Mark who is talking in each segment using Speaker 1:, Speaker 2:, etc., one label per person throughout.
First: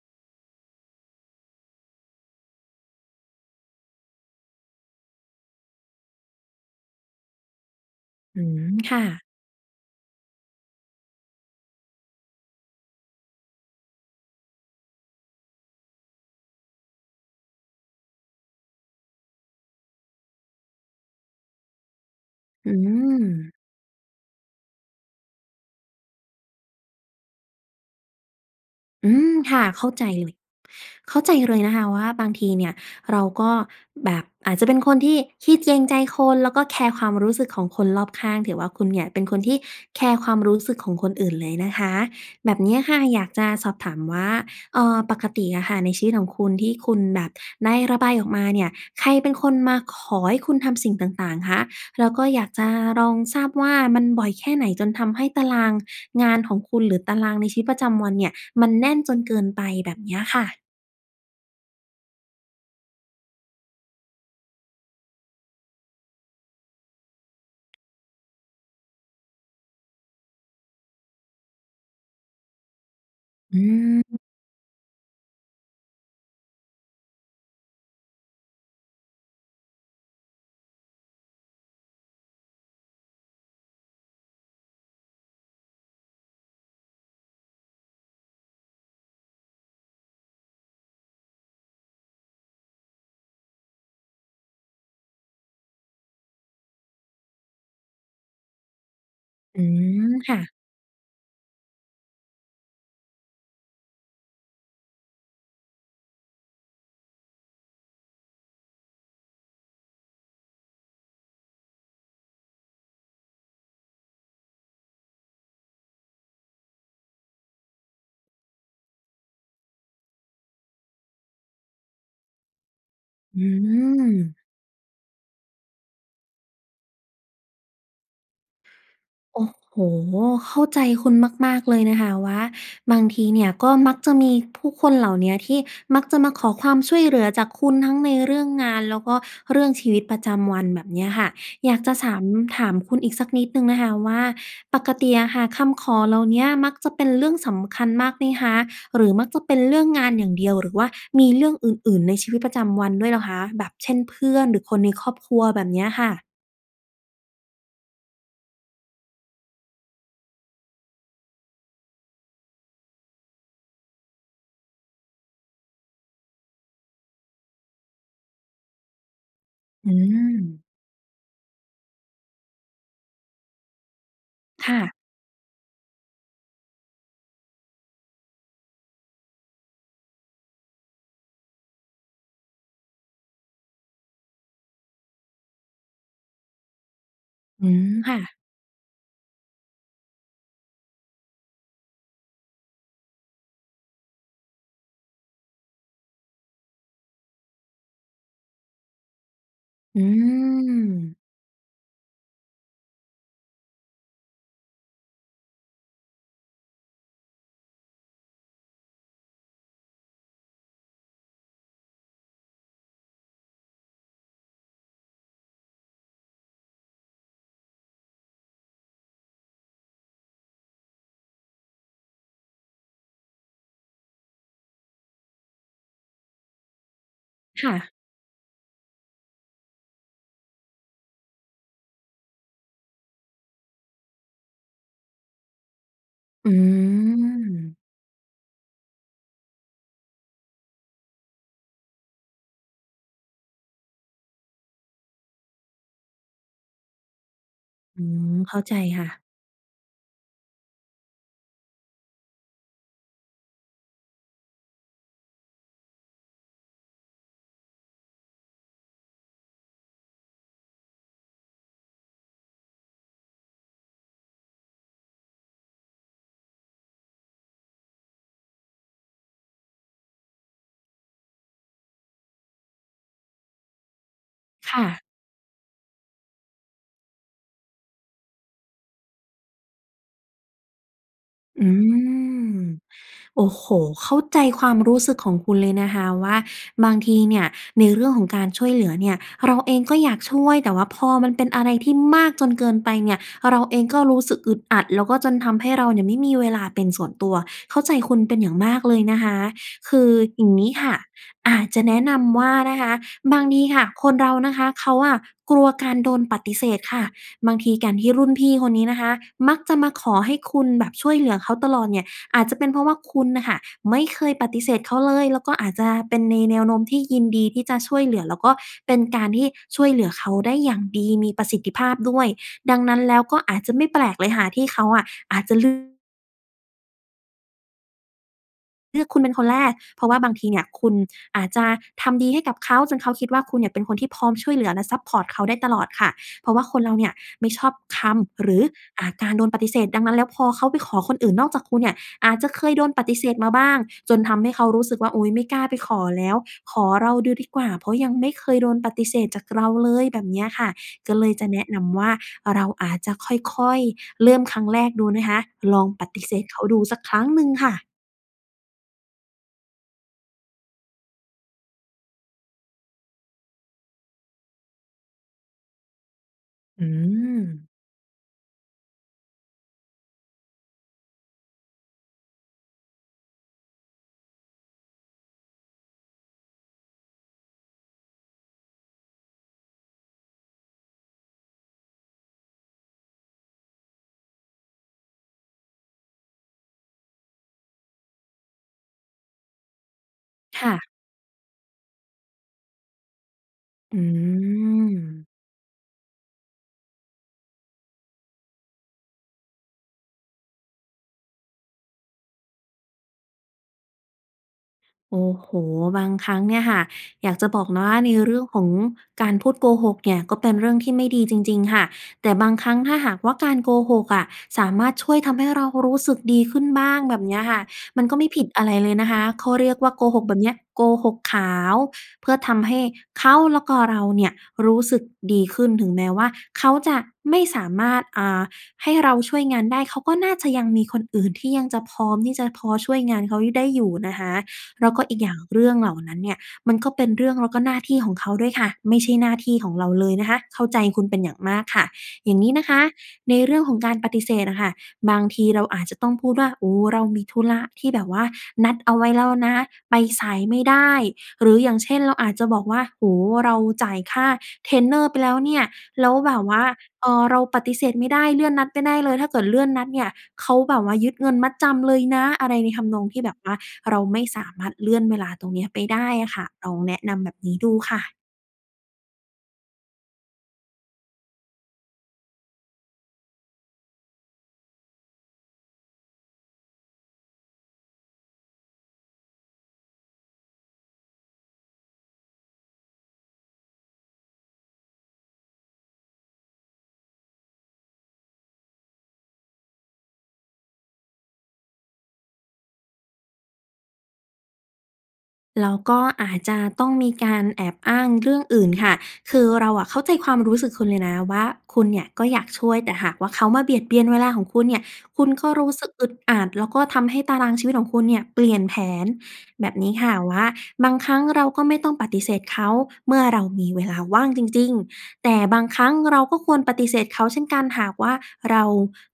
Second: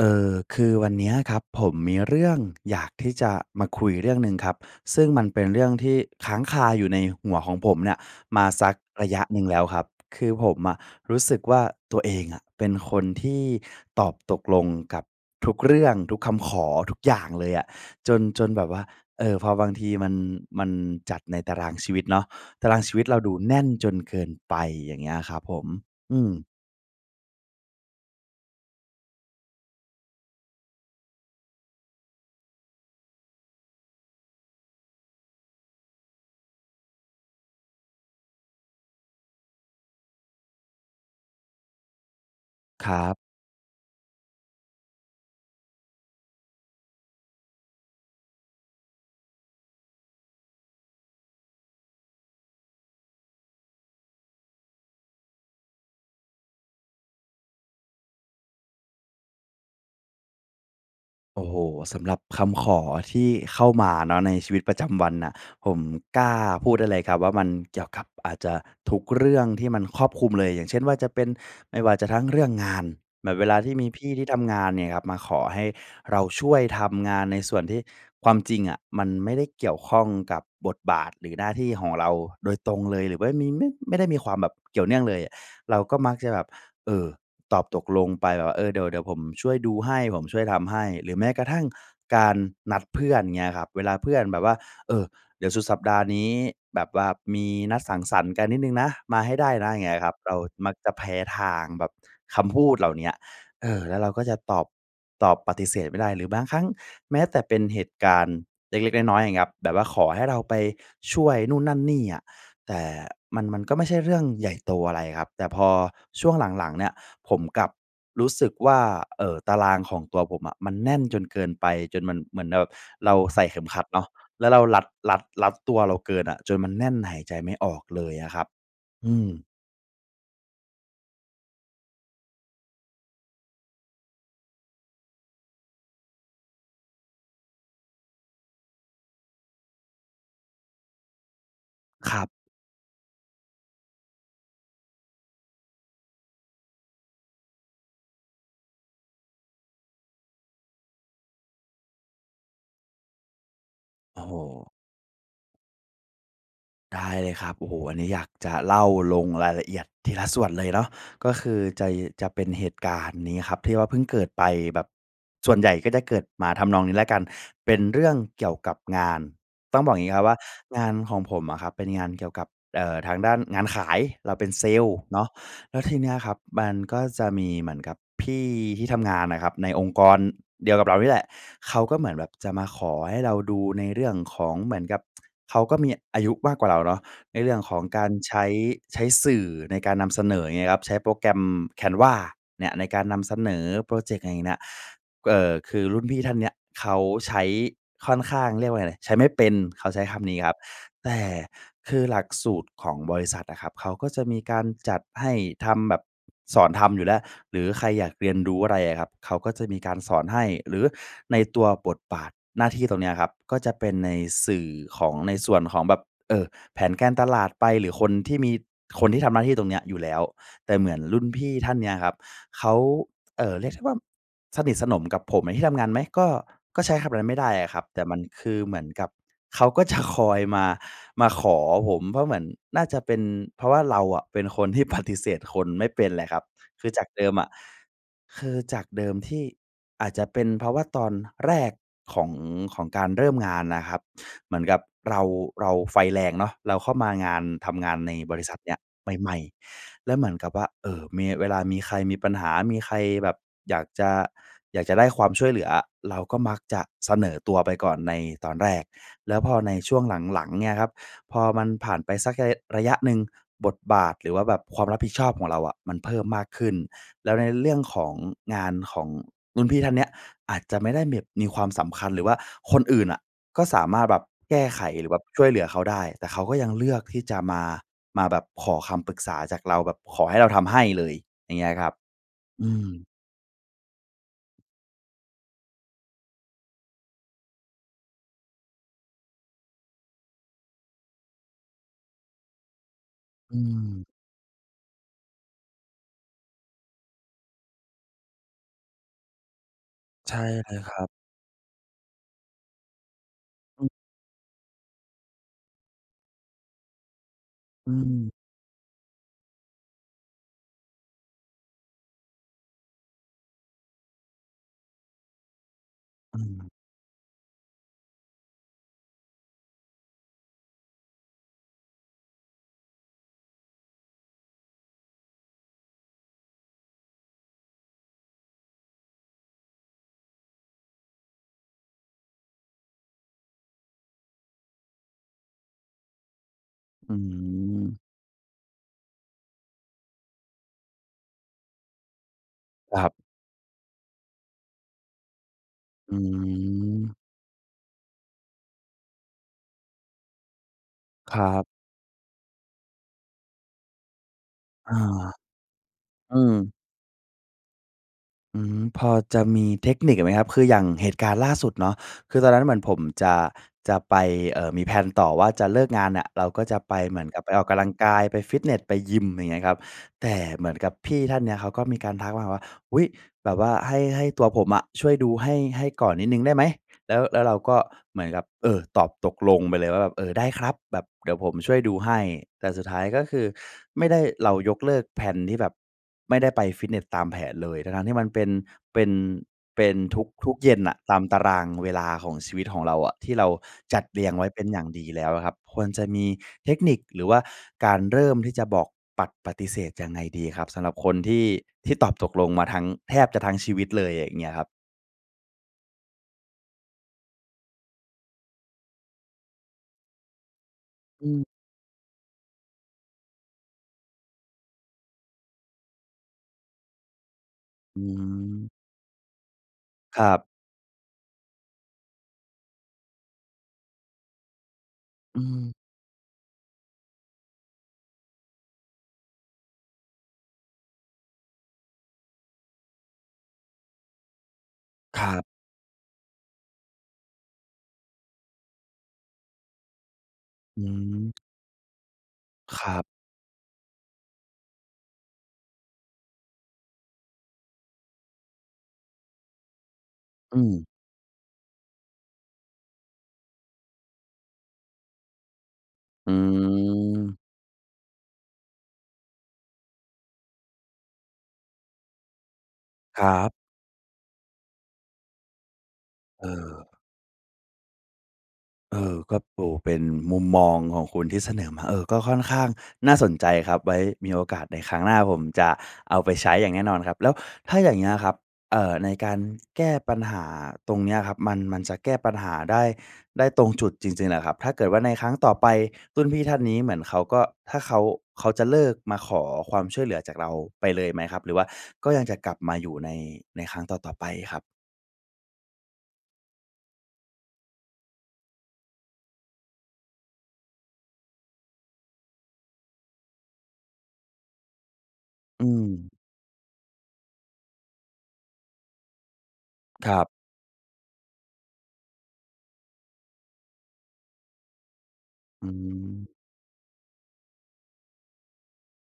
Speaker 1: เออ คือวันเนี้ยครับ ผมมีเรื่องอยากที่จะมาคุยเรื่องหนึ่งครับ ซึ่งมันเป็นเรื่องที่ค้างคาอยู่ในหัวของผมเนี่ย
Speaker 2: อ
Speaker 1: ม
Speaker 2: ื
Speaker 1: า
Speaker 2: ม
Speaker 1: สัก
Speaker 2: ค่
Speaker 1: ระ
Speaker 2: ะ
Speaker 1: ยะหนึ่งแล้วครับ คือผมอะรู้สึกว่าตัวเองอะเป็นคนที่ตอบตกลงกับทุกเรื่อง ทุกคำขอ ทุกอย่างเลยอะ จน จนแบบว่า เออ พอบางทีมัน มันจัดในตารางชีวิตเนาะ ต
Speaker 2: อ
Speaker 1: า
Speaker 2: ื
Speaker 1: รางชีวิตเราดูแ
Speaker 2: ม
Speaker 1: น่นจนเกินไป อย่างเงี้ยครับผม อืม
Speaker 2: อืม ค่ะ เข้าใจเลย เข้าใจเลยนะคะว่าบางทีเนี่ยเราก็แบบอาจจะเป็นคนที่ขี้เกรง ใจคน แล้วก็แคร์ความรู้สึกของคนรอบข้าง ถือว่าคุณเนี่ยเป็นคนที่แคร์ความรู้สึกของคนอื่นเลยนะคะ แบบเนี้ย
Speaker 1: ค
Speaker 2: ค
Speaker 1: ร
Speaker 2: ่ะ
Speaker 1: ับ
Speaker 2: อยากจะสอบถามว่า เอ่อ ปกติอะค่ะในชีวิตของคุณที่คุณแบบได้ระบายออกมาเนี่ย ใครเป็นคนมาขอให้คุณทำสิ่งต่าง ๆ คะ แล้วก็อยากจะลองทราบว่ามันบ่อยแค่ไหนจนทำให้ตารางงานของคุณ หรือตารางในชีวิตประจำวันเนี่ยมันแน่นจนเกินไป แบบเนี้ยค่ะ?
Speaker 1: โอ้โฮ สำหรับคำขอที่เข้ามาเนาะในชีวิตประจำวันน่ะ ผมกล้าพูดได้เลยครับว่า มันเกี่ยวกับอาจจะทุกเรื่องที่มันครอบคลุมเลย อย่างเช่นว่า จะเป็นไม่ว่าจะทั้งเรื่องงาน แบบเวล
Speaker 2: อ
Speaker 1: าที่มีพี่
Speaker 2: ืม
Speaker 1: ที่ทำงานเนี่ยครับ มาขอให้เราช่วยทำงานในส่วนที่ความจริงอะ มันไม่ได้เกี่ยวข้องกับบทบาทหรือหน้าที่ของเราโดยตรงเลย หรือว่ามี มึ ไม่ได้มีความแบบเกี่ยวเนื่องเลยอะ เราก็มักจะแบบ เอ่อ ตอบตกลงไปแบบว่า "เออ เดี๋ยว เดี๋ยวผมช่วยดูให้ ผมช่วยทำให้" หรือแม้กระทั่งการนัดเพื่อน เงี้ยครับ เวลาเพื่อนแบบว่า เอ่อ เดี๋ยวสุดสัปดาห์นี้แบบว่ามีนัดสังสรรค์กันนิดหนึ่งนะ มาให้ได้
Speaker 2: อื
Speaker 1: นะ อย่างเงี้ย
Speaker 2: ม
Speaker 1: ครับ เร
Speaker 2: ค่
Speaker 1: า
Speaker 2: ะ
Speaker 1: มักจะแพ้ทางแบบคำพูดเหล่าเนี้ย เอ่อ แล้วเราก็จะตอบ ตอบปฏิเสธไม่ได้ หรือบางครั้งแม้แต่เป็นเหตุการณ์เล็ก ๆ น้อย ๆ อย่างเงี้ยครับ แบบว่าขอให้เราไปช่วยนู่นนั่นนี่อะ แต่มัน มันก็ไม่ใช่เรื่องใหญ่โตอะไรครับ แต่พอช่วงหลัง ๆ เนี่ย ผมกลับรู้สึกว่า เอ่อ ตารางของตัวผมอะมันแน่นจนเกินไป จนมันเหมือนแบบเราใ
Speaker 2: อ
Speaker 1: ส
Speaker 2: ื
Speaker 1: ่เข็มขัดเนาะ
Speaker 2: ม
Speaker 1: แล้วเรารัด รัด รัดตัวเราเกินอะ จนมันแน่น หายใจไม่ออกเลยอะครับ อืม
Speaker 2: โอ้โฮ! เข้าใจคุณมาก ๆ เลยนะคะว่าบางทีเนี่ย ก็มักจะมีผู้คนเหล่าเนี้ย ที่มักจะมาขอความช่วยเหลือจากคุณทั้งในเรื่องงาน แล้วก็เรื่องชีวิตประจำวันแบบเนี้ยค่ะ อยากจะส
Speaker 1: ค
Speaker 2: า
Speaker 1: ร
Speaker 2: ม
Speaker 1: ับ
Speaker 2: ถามคุณอีกสักนิดหนึ่งนะคะว่า ปกติอะค่ะ คำขอเหล่าเนี้ยมักจะเป็นเรื่องสำคัญมากไหมคะ? หรือมักจะเป็นเรื่องงานอย่างเดียว? หรือว่ามีเรื่องอื่น ๆ ในชีวิตประจำวันด้วยเหรอคะ แบบเช่น เพ
Speaker 1: โอ้
Speaker 2: ื
Speaker 1: โฮ
Speaker 2: ่อนหรือคนในครอบครัวแบบเนี้ยค่ะ?
Speaker 1: ได้เลยครับ โอ้โฮ! อันนี้อยากจะเล่าลงรายละเอียดทีละส่วนเลยเนาะ ก็คือ จะ จะเป็นเหตุการณ์นี้ครับที่ว่าเพิ่งเกิดไปแบบ ส่วนใหญ่ก็จะเกิดมาทำนองนี้แล้วกันเป็นเรื่องเกี่ยวกับงาน ต้อง
Speaker 2: อื
Speaker 1: บอกอย่างนี้ครับว่า
Speaker 2: ม
Speaker 1: งานของผมอะครับเป็นงานเกี่ยวกับ เอ่อ ทางด้านงานขาย เราเป็นเซ
Speaker 2: ค่
Speaker 1: ลล
Speaker 2: ะ
Speaker 1: ์เนาะ แล้วทีเนี้ยครับมันก็จะมีเหมือนกับ พี่ ที่ทำงานอะครับในองค์กร เดียวกับเรานี่แหละ เขาก็เหมือนแบบจะมาขอให้เราดูในเรื่องของเหมือนกับ เขาก็มีอายุมากกว่าเราเนาะ ในเรื่อง
Speaker 2: อื
Speaker 1: ของ
Speaker 2: ม
Speaker 1: การ
Speaker 2: ค่
Speaker 1: ใช
Speaker 2: ะ
Speaker 1: ้ ใช้สื่อในการนำเสนออย่างเงี้ยครับ ใช้โปรแกรม Canva เนี่ย ในการนำเสนอพรอเจกต์เหน่ยน่ะ เอ่อ คือรุ่นพี่ท่านเนี้ยเขาใช้ ค่อนข้าง เรียกว่าไร ใช้ไม่เป็น เขาใ
Speaker 2: อ
Speaker 1: ช
Speaker 2: ื
Speaker 1: ้คำนี้ครับ แต
Speaker 2: ม
Speaker 1: ่คือหลักสูตรของบริษัทอะครับ เขาก็จะมีการจัดให้ทำแบบ สอนทำอยู่แล้ว หรือใครอยากเรียนรู้อะไรอะครับ เขาก็จะมีการสอนให้ หรือในตัวบทบาทหน้าที่ตรงเนี้ยครับ ก็จะเป็นในสื่อของ ในส่วนของแบบ เอ่อ แผนการตลาดไป หรือคนที่มี คนที่ทำหน้าที่ตรงเนี้ยอยู่แล้ว แต่เหมือนรุ่นพี่ท่านเนี้ยครับ เขา เอ่อ เรียกได้ว่าสนิทสนมกับผมในที่ทำงานไหม ก็ ก็ใช้คำแบบนั้นไม่ได้
Speaker 2: ค
Speaker 1: อ
Speaker 2: ่
Speaker 1: ะครับ
Speaker 2: ะ
Speaker 1: แต่มันคือเหมือนกับ เขาก็จะคอยมา มาขอผม เพราะเหมือนน่าจะเป็นเพราะว่าเราอะเป็นคนที่ ปฏิเสธ คนไม่เป็นเเหละครับ
Speaker 2: อื
Speaker 1: คือจากเดิมอะ
Speaker 2: ม
Speaker 1: คือจากเดิมที่อาจจะเป็นเพราะว่าตอนแรก ของ ของการเริ่มงานน่ะครับ เหมือนกับ เรา เราไฟแรงเนาะ เราเข้ามางาน ทำงาน
Speaker 2: อื
Speaker 1: ในบ
Speaker 2: ม
Speaker 1: ริษ
Speaker 2: เข
Speaker 1: ั
Speaker 2: ้
Speaker 1: ท
Speaker 2: า
Speaker 1: เน
Speaker 2: ใ
Speaker 1: ี
Speaker 2: จ
Speaker 1: ้ย
Speaker 2: ค่ะ
Speaker 1: ใหม่ ๆ แล้วเหมือนกับว่า เอ่อ มี เวลามีใครมีปัญหา มีใครแบบ อยากจะ อยากจะได้ความช่วยเหลืออะ เราก็มักจะเสนอตัวไปก่อนในตอนแรก แล้วพอในช่วงหลัง ๆ เนี่ยครับ พอมันผ่านไป สักระ ระยะหนึ่ง บทบาท หรือว่าแบบความรับผิดชอบของเราอะมันเพิ่มมากขึ้น แล้วในเรื่องของงานของรุ่นพี่ท่านเนี้ยอาจจะไม่ได้แบบมีความสำคัญ หรือว่าคนอื่นอะก็สามารถแบบแก้
Speaker 2: ค
Speaker 1: ไข
Speaker 2: ่ะ
Speaker 1: หรือแบบช่วยเหลือเขาได้ แต่เขาก็ยังเลือกที่จะ มา มาแบบขอคำปรึกษาจากเราแบบขอให้เราทำให้เลย อย่างเง
Speaker 2: อ
Speaker 1: ี้
Speaker 2: ื
Speaker 1: ยครับ
Speaker 2: ม
Speaker 1: อืม
Speaker 2: โอ้โฮ! เข้าใจความรู้สึกของคุณเลยนะคะว่า บางทีเนี่ยในเรื่องของการช่วยเหลือเนี่ย เราเองก็อยากช่วย แต่ว่าพอมันเป็นอะไรที่มากจนเกินไปเนี่ย
Speaker 1: อ
Speaker 2: เร
Speaker 1: ื
Speaker 2: าเองก็
Speaker 1: ม
Speaker 2: รู้สึกอึดอัด แล้วก็จนทำให้เราเนี่ยไม่มีเวลาเป็นส่วนตัว เข้าใจคุณเป็นอย่างมากเลยนะคะ คือ
Speaker 1: ใช่
Speaker 2: อย่างง
Speaker 1: เ
Speaker 2: ี้
Speaker 1: ลย
Speaker 2: ค
Speaker 1: ค
Speaker 2: ่ะ
Speaker 1: รับ
Speaker 2: อาจจะแนะนำว่านะคะบางทีค
Speaker 1: อ
Speaker 2: ่ะ
Speaker 1: ืม
Speaker 2: คนเรานะคะเขาอะกลัวการโดนปฏิเสธค่ะ บางทีก
Speaker 1: อ
Speaker 2: ารที่รุ
Speaker 1: ืม
Speaker 2: ่นพี่คนนี้นะคะ มักจะมาขอให้คุณแบบช่วยเหลือเขาตลอดเนี่ย อาจจะเป็นเพราะว่าคุณน่ะค่ะ ไม่เคยปฏิเสธเขาเลย แล้วก็อาจจะเป็น
Speaker 1: อ
Speaker 2: ในแนว
Speaker 1: ืม
Speaker 2: โน้มที่ยินดีที่จะช่วยเหลือ แล้วก็เป็นการที่ช่วยเหลือเขาได้อย่างดี มีประสิทธิภาพด้วย ดังนั้นแล้วก็อาจจะไม่แปลกเลยค่ะที่เขาอะอาจจะ ล เลือกคุณเป็นคนแรก เพราะว่าบางทีเนี่ย คุณอาจจะทำดีให้กับเขาจนเขาคิดว่า คุณเนี่ยเป็นคนที่พร้อมช่วยเหลือและซัปพอร์ตเขาได้ตลอดค่ะ เพราะว่าคนเราเนี
Speaker 1: อ
Speaker 2: ่
Speaker 1: ื
Speaker 2: ย ไม่ชอบ
Speaker 1: ม
Speaker 2: คำ หรือ อ่า การโดนปฏิเสธ ดังนั้นแล้วพอเขาไปขอคนอื่นนอกจากคุณเนี่ย อาจจะเคยโดน
Speaker 1: ค
Speaker 2: ป
Speaker 1: รั
Speaker 2: ฏ
Speaker 1: บ
Speaker 2: ิเสธมาบ้าง จนทำให้เขารู้สึกว่า อุ๊ย ไม่กล้าไปขอ
Speaker 1: อื
Speaker 2: แล้ว ขอเรา
Speaker 1: ม
Speaker 2: ดูดีกว่า เพราะยังไม่เคยโดนปฏิเสธจากเราเลย แบบเนี้ยค่ะ ก็เลย
Speaker 1: คร
Speaker 2: จะ
Speaker 1: ั
Speaker 2: แน
Speaker 1: บ
Speaker 2: ะนำว่า เราอาจจะค่อย ๆ เริ่มครั้งแร
Speaker 1: อ
Speaker 2: ก
Speaker 1: า
Speaker 2: ดูนะคะ ลองปฏิเ
Speaker 1: อ
Speaker 2: ส
Speaker 1: ื
Speaker 2: ธ
Speaker 1: ม
Speaker 2: เขาดูสักครั้งหนึ่งค่ะ
Speaker 1: อืม พอจะมีเทคนิคไหมครับ? คืออย่างเหตุการณ์ล่าสุดเนาะ คือตอนนั้นเหมือนผมจะ จะไป เอ่อ มี แพลน ต่อว่าจะเลิกงานน่ะ เราก็จะ
Speaker 2: อื
Speaker 1: ไปเหมือนกับไปออก
Speaker 2: ม
Speaker 1: กำลังกาย ไปฟิตเนส ไปยิม อย่างเงี้ยครับ แต่เหมือนกับพี่ท่านเนี้ยเขาก็มีการทักมาว่า "อุ๊ย แบบว่าให้ ให้ตัวผมอะช่วยดูให้ ให้ก่อนนิดหนึ่งได้ไหม?" แล้ว แล้วเราก็เหมือนกับ เอ่อ ตอบตกลงไปเลยว่าแบบ "เอ่อ ได้ครับแบบ เดี๋ยวผมช่วยดูให้" แต่สุดท้ายก็คือไม่ได้ เรายกเลิก แพลน ที่แบบ ไม่ได้ไปฟิตเนสตามแผนเลย ทั้ง ๆ ที่มันเป็น เป็น เป็นทุก
Speaker 2: ค
Speaker 1: ๆ เย
Speaker 2: ่
Speaker 1: ็น
Speaker 2: ะ
Speaker 1: น่ะ ตามตารางเวลาของชีวิตของเราอะ ที่เราจ
Speaker 2: อื
Speaker 1: ัดเรียงไว้เป็นอย่างดีแล้
Speaker 2: ม
Speaker 1: วอะครับ ควรจะมีเทคนิค หรือว่าการเริ่มที่จะบอก ปัด ปฏิเสธยังไงดีครับ สำหรับคนที่ ที่ตอบตกลงมาทั้ง แทบจะทั้งชีวิตเลย อย่างเงี้ยครับ?
Speaker 2: โอ้โฮ บางครั้งเนี่ยค่ะ อยากจะบอกนะว่าในเรื่องของการพูดโกหกเนี่ย ก็เป็นเรื่องที่ไม่ดี
Speaker 1: อ
Speaker 2: จ
Speaker 1: ืม
Speaker 2: ริง ๆ ค่ะ แต่บางครั้งถ้าหากว่าการโกหกอะ สามารถช่วยทำให้เรารู้สึกดีขึ้นบ้าง แบบเนี้ยค่ะ
Speaker 1: อื
Speaker 2: มันก็ไม่ผิดอะ
Speaker 1: ม
Speaker 2: ไรเลยนะคะ เขาเรียกว่าโกห
Speaker 1: คร
Speaker 2: กแ
Speaker 1: ั
Speaker 2: บบเ
Speaker 1: บ
Speaker 2: นี้ยโกหกขาว เพื่อทำให้เขาแล้วก็เราเนี่ยรู้สึกด
Speaker 1: อื
Speaker 2: ีขึ
Speaker 1: ม
Speaker 2: ้น ถึงแม้ว่าเขาจะไม่สามารถ อ่า ให้เราช่วยงานได้ เขาก็น่าจะยังมีคนอื่นที่ยังจะพร้อมที่จะพอช่วยงานเขา ย ได้อยู่นะคะ แล้วก็อี
Speaker 1: ค
Speaker 2: ก
Speaker 1: ร
Speaker 2: อย
Speaker 1: ั
Speaker 2: ่าง
Speaker 1: บ
Speaker 2: เรื่องเหล่านั้นเนี่ย มันก็เป็นเรื่องแล้วก็หน้าที่ของเขาด้วยค่ะ ไม่ใช่หน้าที่ของเราเลยนะคะ เข้าใจ
Speaker 1: อื
Speaker 2: คุณเป็นอย่
Speaker 1: ม
Speaker 2: างมากค่ะ อย่างนี้นะค
Speaker 1: ค
Speaker 2: ะ
Speaker 1: รับ
Speaker 2: ในเรื่องของการปฏิเสธน่ะค่ะ บางทีเราอาจจะต้องพูดว่า "โอ้ เรามีธุระที่แบบว่านัดเอาไว้แล้วนะ ไปสายไ
Speaker 1: อ
Speaker 2: ม
Speaker 1: ื
Speaker 2: ่ได
Speaker 1: ม
Speaker 2: ้" หรืออย่างเช่น เราอาจจะบอกว่า "โอ้โฮ เราจ่ายค่าเทรนเนอร์ไปแล้วเนี่ย แล้ว
Speaker 1: อื
Speaker 2: แบบว่า เอ่อ เ
Speaker 1: ม
Speaker 2: ราปฏิเสธไม่ได้ เลื่อนนัดไม่ได้เลย ถ้าเกิดเลื่อนนัดเนี่ยเขาแบบว่ายึดเงินมัดจำเลยนะ" อะไรในทำนองท
Speaker 1: ค
Speaker 2: ี่
Speaker 1: ร
Speaker 2: แ
Speaker 1: ั
Speaker 2: บบว
Speaker 1: บ
Speaker 2: ่าเราไม่สามารถเลื่อนเวลาตรงเนี้ยไปได้อะค
Speaker 1: เ
Speaker 2: ่ะ ลอง
Speaker 1: ออ
Speaker 2: แนะนำแบบนี้ดูค่ะ
Speaker 1: เออ ก็ปู เป็นมุมมองของคุณที่เสนอมา เออ ก็ค่อนข้างน่าสนใจครับ ไว้มีโอกาสในครั้งหน้าผมจะเอาไปใช้อย่างแน่นอนครับ แล้วถ้าอย่างเงี้ยครับ เอ่อ ในการแก้ปัญหาตรงเนี้ยครับ มัน มันจะแก้ปัญหาได้ ได้ตรงจุดจริง ๆ เหรอครับ ถ้าเกิดว่าในครั้งต่อไปรุ่นพี่ท่านนี้เหมือนเขาก็ ถ้าเขา เขาจะเลิกมาขอความช่วยเหลือจากเราไปเลยไหมครับ หรือว่าก็ยังจะกลับมาอยู่ใน ในครั้งต่อ ๆ ไปครับ?
Speaker 2: แล้วก็อาจจะต้องมีการแอบอ้างเรื่องอื่นค่ะ คือเราอะเข้าใจความรู้สึกคุณเลยนะว่าคุณเนี่ยก็อยากช่วย แต่หากว่าเขามาเบียดเบียนเวลาของคุณเนี่ย คุณก็
Speaker 1: อ
Speaker 2: ร
Speaker 1: ื
Speaker 2: ู้สึกอ
Speaker 1: ม
Speaker 2: ึดอัด แล้วก็ทำให้ตารางชีวิตของคุณเนี่ยเปลี่ยนแผน แบบนี้ค
Speaker 1: ค
Speaker 2: ่ะ
Speaker 1: รับ
Speaker 2: ว่า บางครั้งเราก็ไม่ต้องปฏิเสธเขาเมื่อเรามีเวลาว่างจริง ๆ แต่บา
Speaker 1: อื
Speaker 2: งครั้งเรา
Speaker 1: ม
Speaker 2: ก็ควรปฏิเสธเขาเช่นกัน หากว่าเรา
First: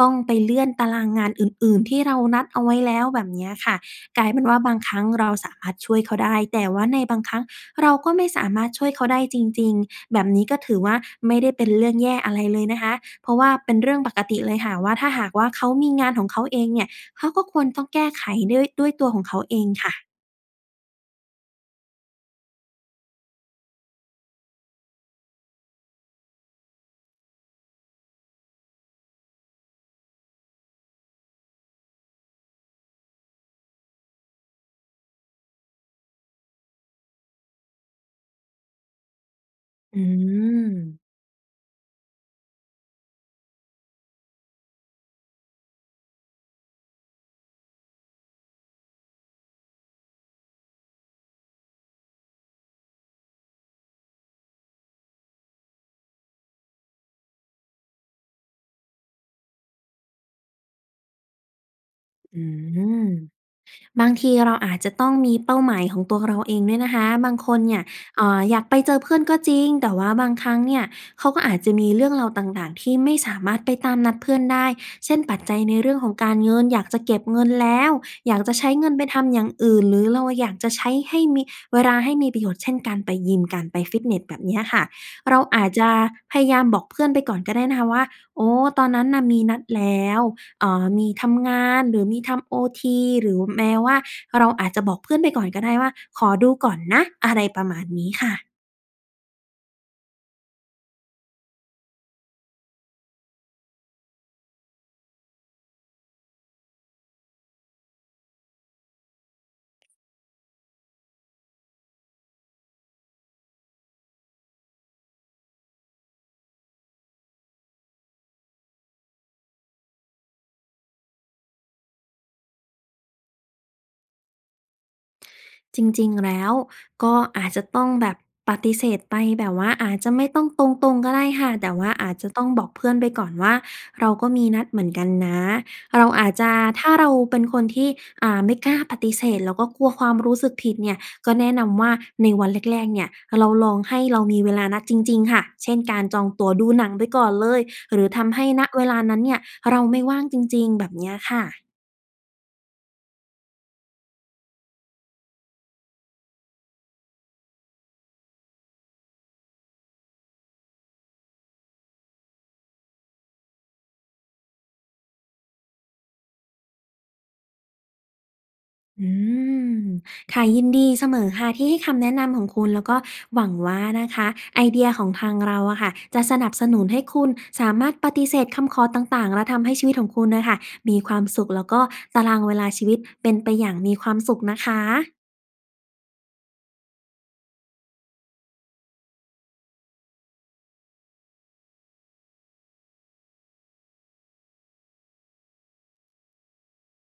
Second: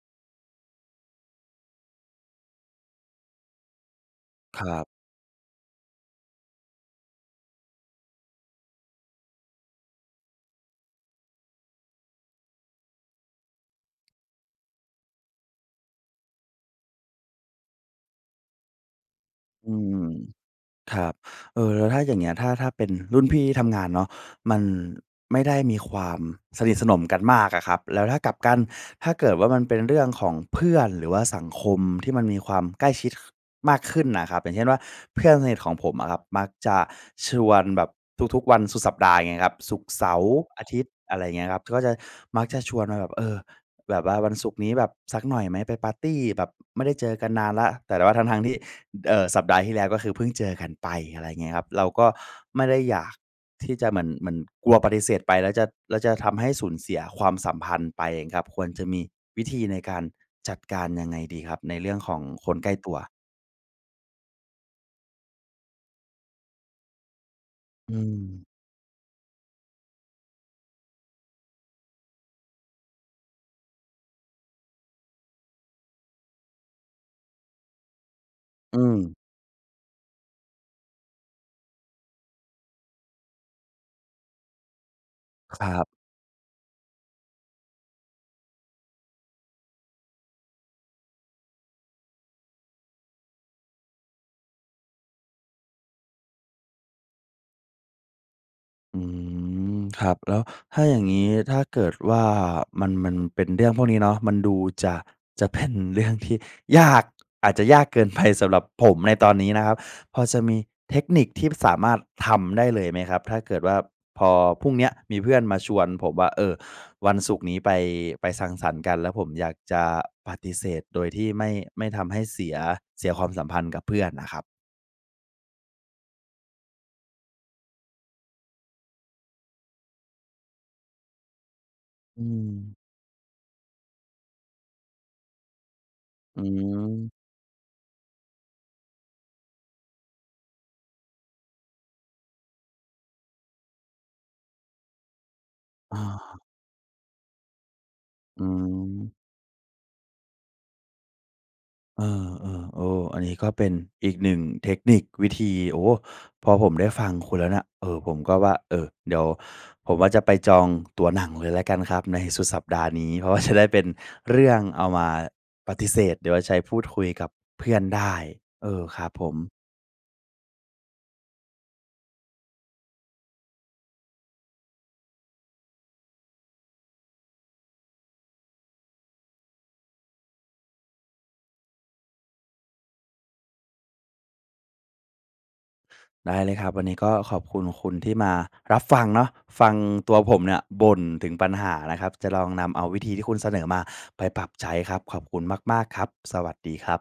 Speaker 2: ต้องไปเลื่อนตารางงานอื่น ๆ ที่เรานัดเอาไว้แล้ว แบบเนี้ยค่ะ กลายเป็นว่
Speaker 1: ค
Speaker 2: า
Speaker 1: ร
Speaker 2: บา
Speaker 1: ั
Speaker 2: ง
Speaker 1: บ
Speaker 2: ครั้งเราสามารถช่วยเขาได้ แต่ว่าในบางครั้งเราก็ไม่สามารถช่วยเขาได้จริง ๆ แบบนี้ก็ถือว่า ไม่ได้เป็นเรื่องแย่อะไรเลยนะคะ เพราะว่าเป็นเรื่องปกติเลยค่ะว่า ถ้าหากว่าเขามีงานของเขาเองเนี่ย เขาก็ควรต้องแก้ไขด้วย ด้วยตัวของเขาเอง
Speaker 1: อื
Speaker 2: ค่ะ
Speaker 1: ม ครับ เอ่อ แล้วถ้าอย่างเงี้ย ถ้า ถ้าเป็นรุ่นพี่ที่ทำงานเนาะ มันไม่ได้มีความสนิทสนมกันมากอะครับ แล้วถ้ากลับกัน ถ้าเกิดว่ามันเป็นเรื่องของเพื่อน หรือว่าสังคมที่มันมีความใกล้ชิด ค มากขึ้นน่ะครับ อย่างเช่นว่า เพื่อนสนิทของผมอะครับ มักจะชวนแบบทุก ๆ วันสุดสัปดาห์ อย่างเงี้ยครับ ศุกร์
Speaker 2: อ
Speaker 1: เสาร์ อาทิตย์
Speaker 2: ืม
Speaker 1: อะไรอย่างเงี้ยครับ ก็จะ มักจะชวนมาแบบ "เออ แบบว่าวันศุกร์นี้แบบสักหน่อยไหม? ไปปาร์ตีแบบ อ ไม่ได้เจอกันนานแล้ว" แต่ว่าทั้ง ๆ ที่ ด เอ่อ สัปดาห์ที่แล้วก็คือเพิ่งเจอกันไป อะไรอย่างเงี้ยครับ เราก็ไม่ได้อยากที่จะเหมือน เหมือนกลัวปฏิเสธไปแล้วจะ แล้วจะทำให้สูญเสียความสัมพันธ์ไปเองครับ ควรจะมีวิธีในการจัดการยังไงดีครับ ในเรื่องของ
Speaker 2: อื
Speaker 1: คนใกล้ตัว?
Speaker 2: ม บางทีเราอาจจะต้องมีเป้าหมายของตัวเราเองด้วยนะคะ บางคนเนี่ย
Speaker 1: อื
Speaker 2: เอ่อ
Speaker 1: ม
Speaker 2: อยากไปเจอเพื่อนก็จริง แต่ว่าบางครั้งเนี่ยเขาก็อาจจะมีเรื่องราวต่าง ๆ ที่ไม่สามารถไปตามนัดเพื่อนได้ เช่น ปัจจัยในเรื่องของการเงิน อยากจะเก็บเงินแล้ว อยากจะใช้
Speaker 1: อื
Speaker 2: เงินไป
Speaker 1: ม
Speaker 2: ทำอย่างอื่น หรือเราอยากจะใช้ให้มี เวลาให้มีประโยชน์ เช่น การไปยิม การไปฟิตเนส แบบเนี้ยค่ะ เราอ
Speaker 1: ค
Speaker 2: า
Speaker 1: ร
Speaker 2: จ
Speaker 1: ั
Speaker 2: จ
Speaker 1: บ
Speaker 2: ะพยายามบอกเพื่อนไปก่อนก็ได้นะคะว่า "โอ้ ตอนนั้นน่ะมีนัดแล้ว เอ่อ มีทำงาน หรือมีทำโอที" หรือแม้ว่าเราอาจจะบอกเพื่อนไปก่อนก็ได้ว่า "ขอดูก่อนนะ" อะไรประมาณนี้ค่ะ
Speaker 1: อืม ครับ แล้วถ้าอย่างนี้ ถ้าเกิดว่ามัน มันเป็นเรื่องพวกนี้เนาะ มันดูจะ จะ เป็น เรื่อง ที่ ยาก อาจจะยากเกิน ไป สำหรับผมในตอนนี้นะครับ พอจะมีเทคนิคที่สามารถทำได้เลยไหมครับ? ถ้าเกิดว่า พอพรุ่งเนี้ยมีเพื่อนมาชวนผมว่า "เออ วันศุกร์นี้ไป ไปสังสรรค์กัน" แล้วผมอยากจะปฏิเสธโดยที่ไม่ ไม่ทำให้เสีย เสียความสัมพันธ์กับเพื่อนอะครับ
Speaker 2: จริง ๆ แล้วก็อาจจะต้องแบบ ปฏิเสธไปแบบว่าอาจจะไม่ต้องตรง ๆ ก็ได้ค่ะ แต่ว่าอาจ
Speaker 1: อื
Speaker 2: จะต้องบอก
Speaker 1: ม
Speaker 2: เพื่อนไปก่อนว่าเราก็มีนัดเหมือนกันนะ เราอาจ
Speaker 1: อื
Speaker 2: จะ ถ้าเรา
Speaker 1: ม
Speaker 2: เป็นคนที่ อ่า ไม่กล้าปฏิเสธแล้วก็กลัวความรู้สึกผิดเนี่ย ก็แนะนำว่าในวันแรก ๆ เนี่ย เราลองให้เรามีเวลานัดจริง ๆ ค่ะ เช่น ก
Speaker 1: อ๋
Speaker 2: า
Speaker 1: อ
Speaker 2: รจองตั๋วดูหนังไปก่อนเลย หรือทำใ
Speaker 1: อ
Speaker 2: ห
Speaker 1: ื
Speaker 2: ้ ณ เวลา
Speaker 1: ม
Speaker 2: นั้นเนี่ยเราไม่ว่างจริง ๆ แบบเนี้ยค่ะ
Speaker 1: เออ ๆ โอ้ อันนี้ก็เป็นอีก 1 เทคนิค วิธี โอ้โฮ พอผมได้ฟังคุณแล้วเนี่ย เออ ผมก็ว่า เออ เดี๋ยวผมว่าจะไปจองตั๋วหนังเลยแล้วกันครับในสุดสัปดาห์นี้ เพราะ ว่า จะได้เป็นเรื่องเอามาปฏิเสธ หรือว่าใช้พูดคุยกับเพื่อนได้ เออ คร
Speaker 2: อ
Speaker 1: ับ
Speaker 2: ื
Speaker 1: ผม
Speaker 2: ม ค่ะ ยินดีเสมอค่ะที่ให้คำแนะนำของคุณ แล้วก็หวังว่านะคะไอเดียของทางเราอะค่ะจะสนับสนุนให้คุณสามารถปฏิเสธคำขอต่าง ๆ และทำให้ชีวิตของคุณน่ะค่ะมีความสุข แล้วก็ตารางเวลาชีวิตเป็นไปอย่างมีความสุขนะคะ
Speaker 1: ได้เลยครับ วันนี้ก็ขอบคุณคุณที่มารับฟังเนาะ ฟังตัวผมเนี่ยบ่นถึงปัญหานะครับ จะลองนำเอาวิธีที่คุณเสนอมาไปปรับใช้ครับ ขอบคุณมาก ๆ ครับ สวัสดีครับ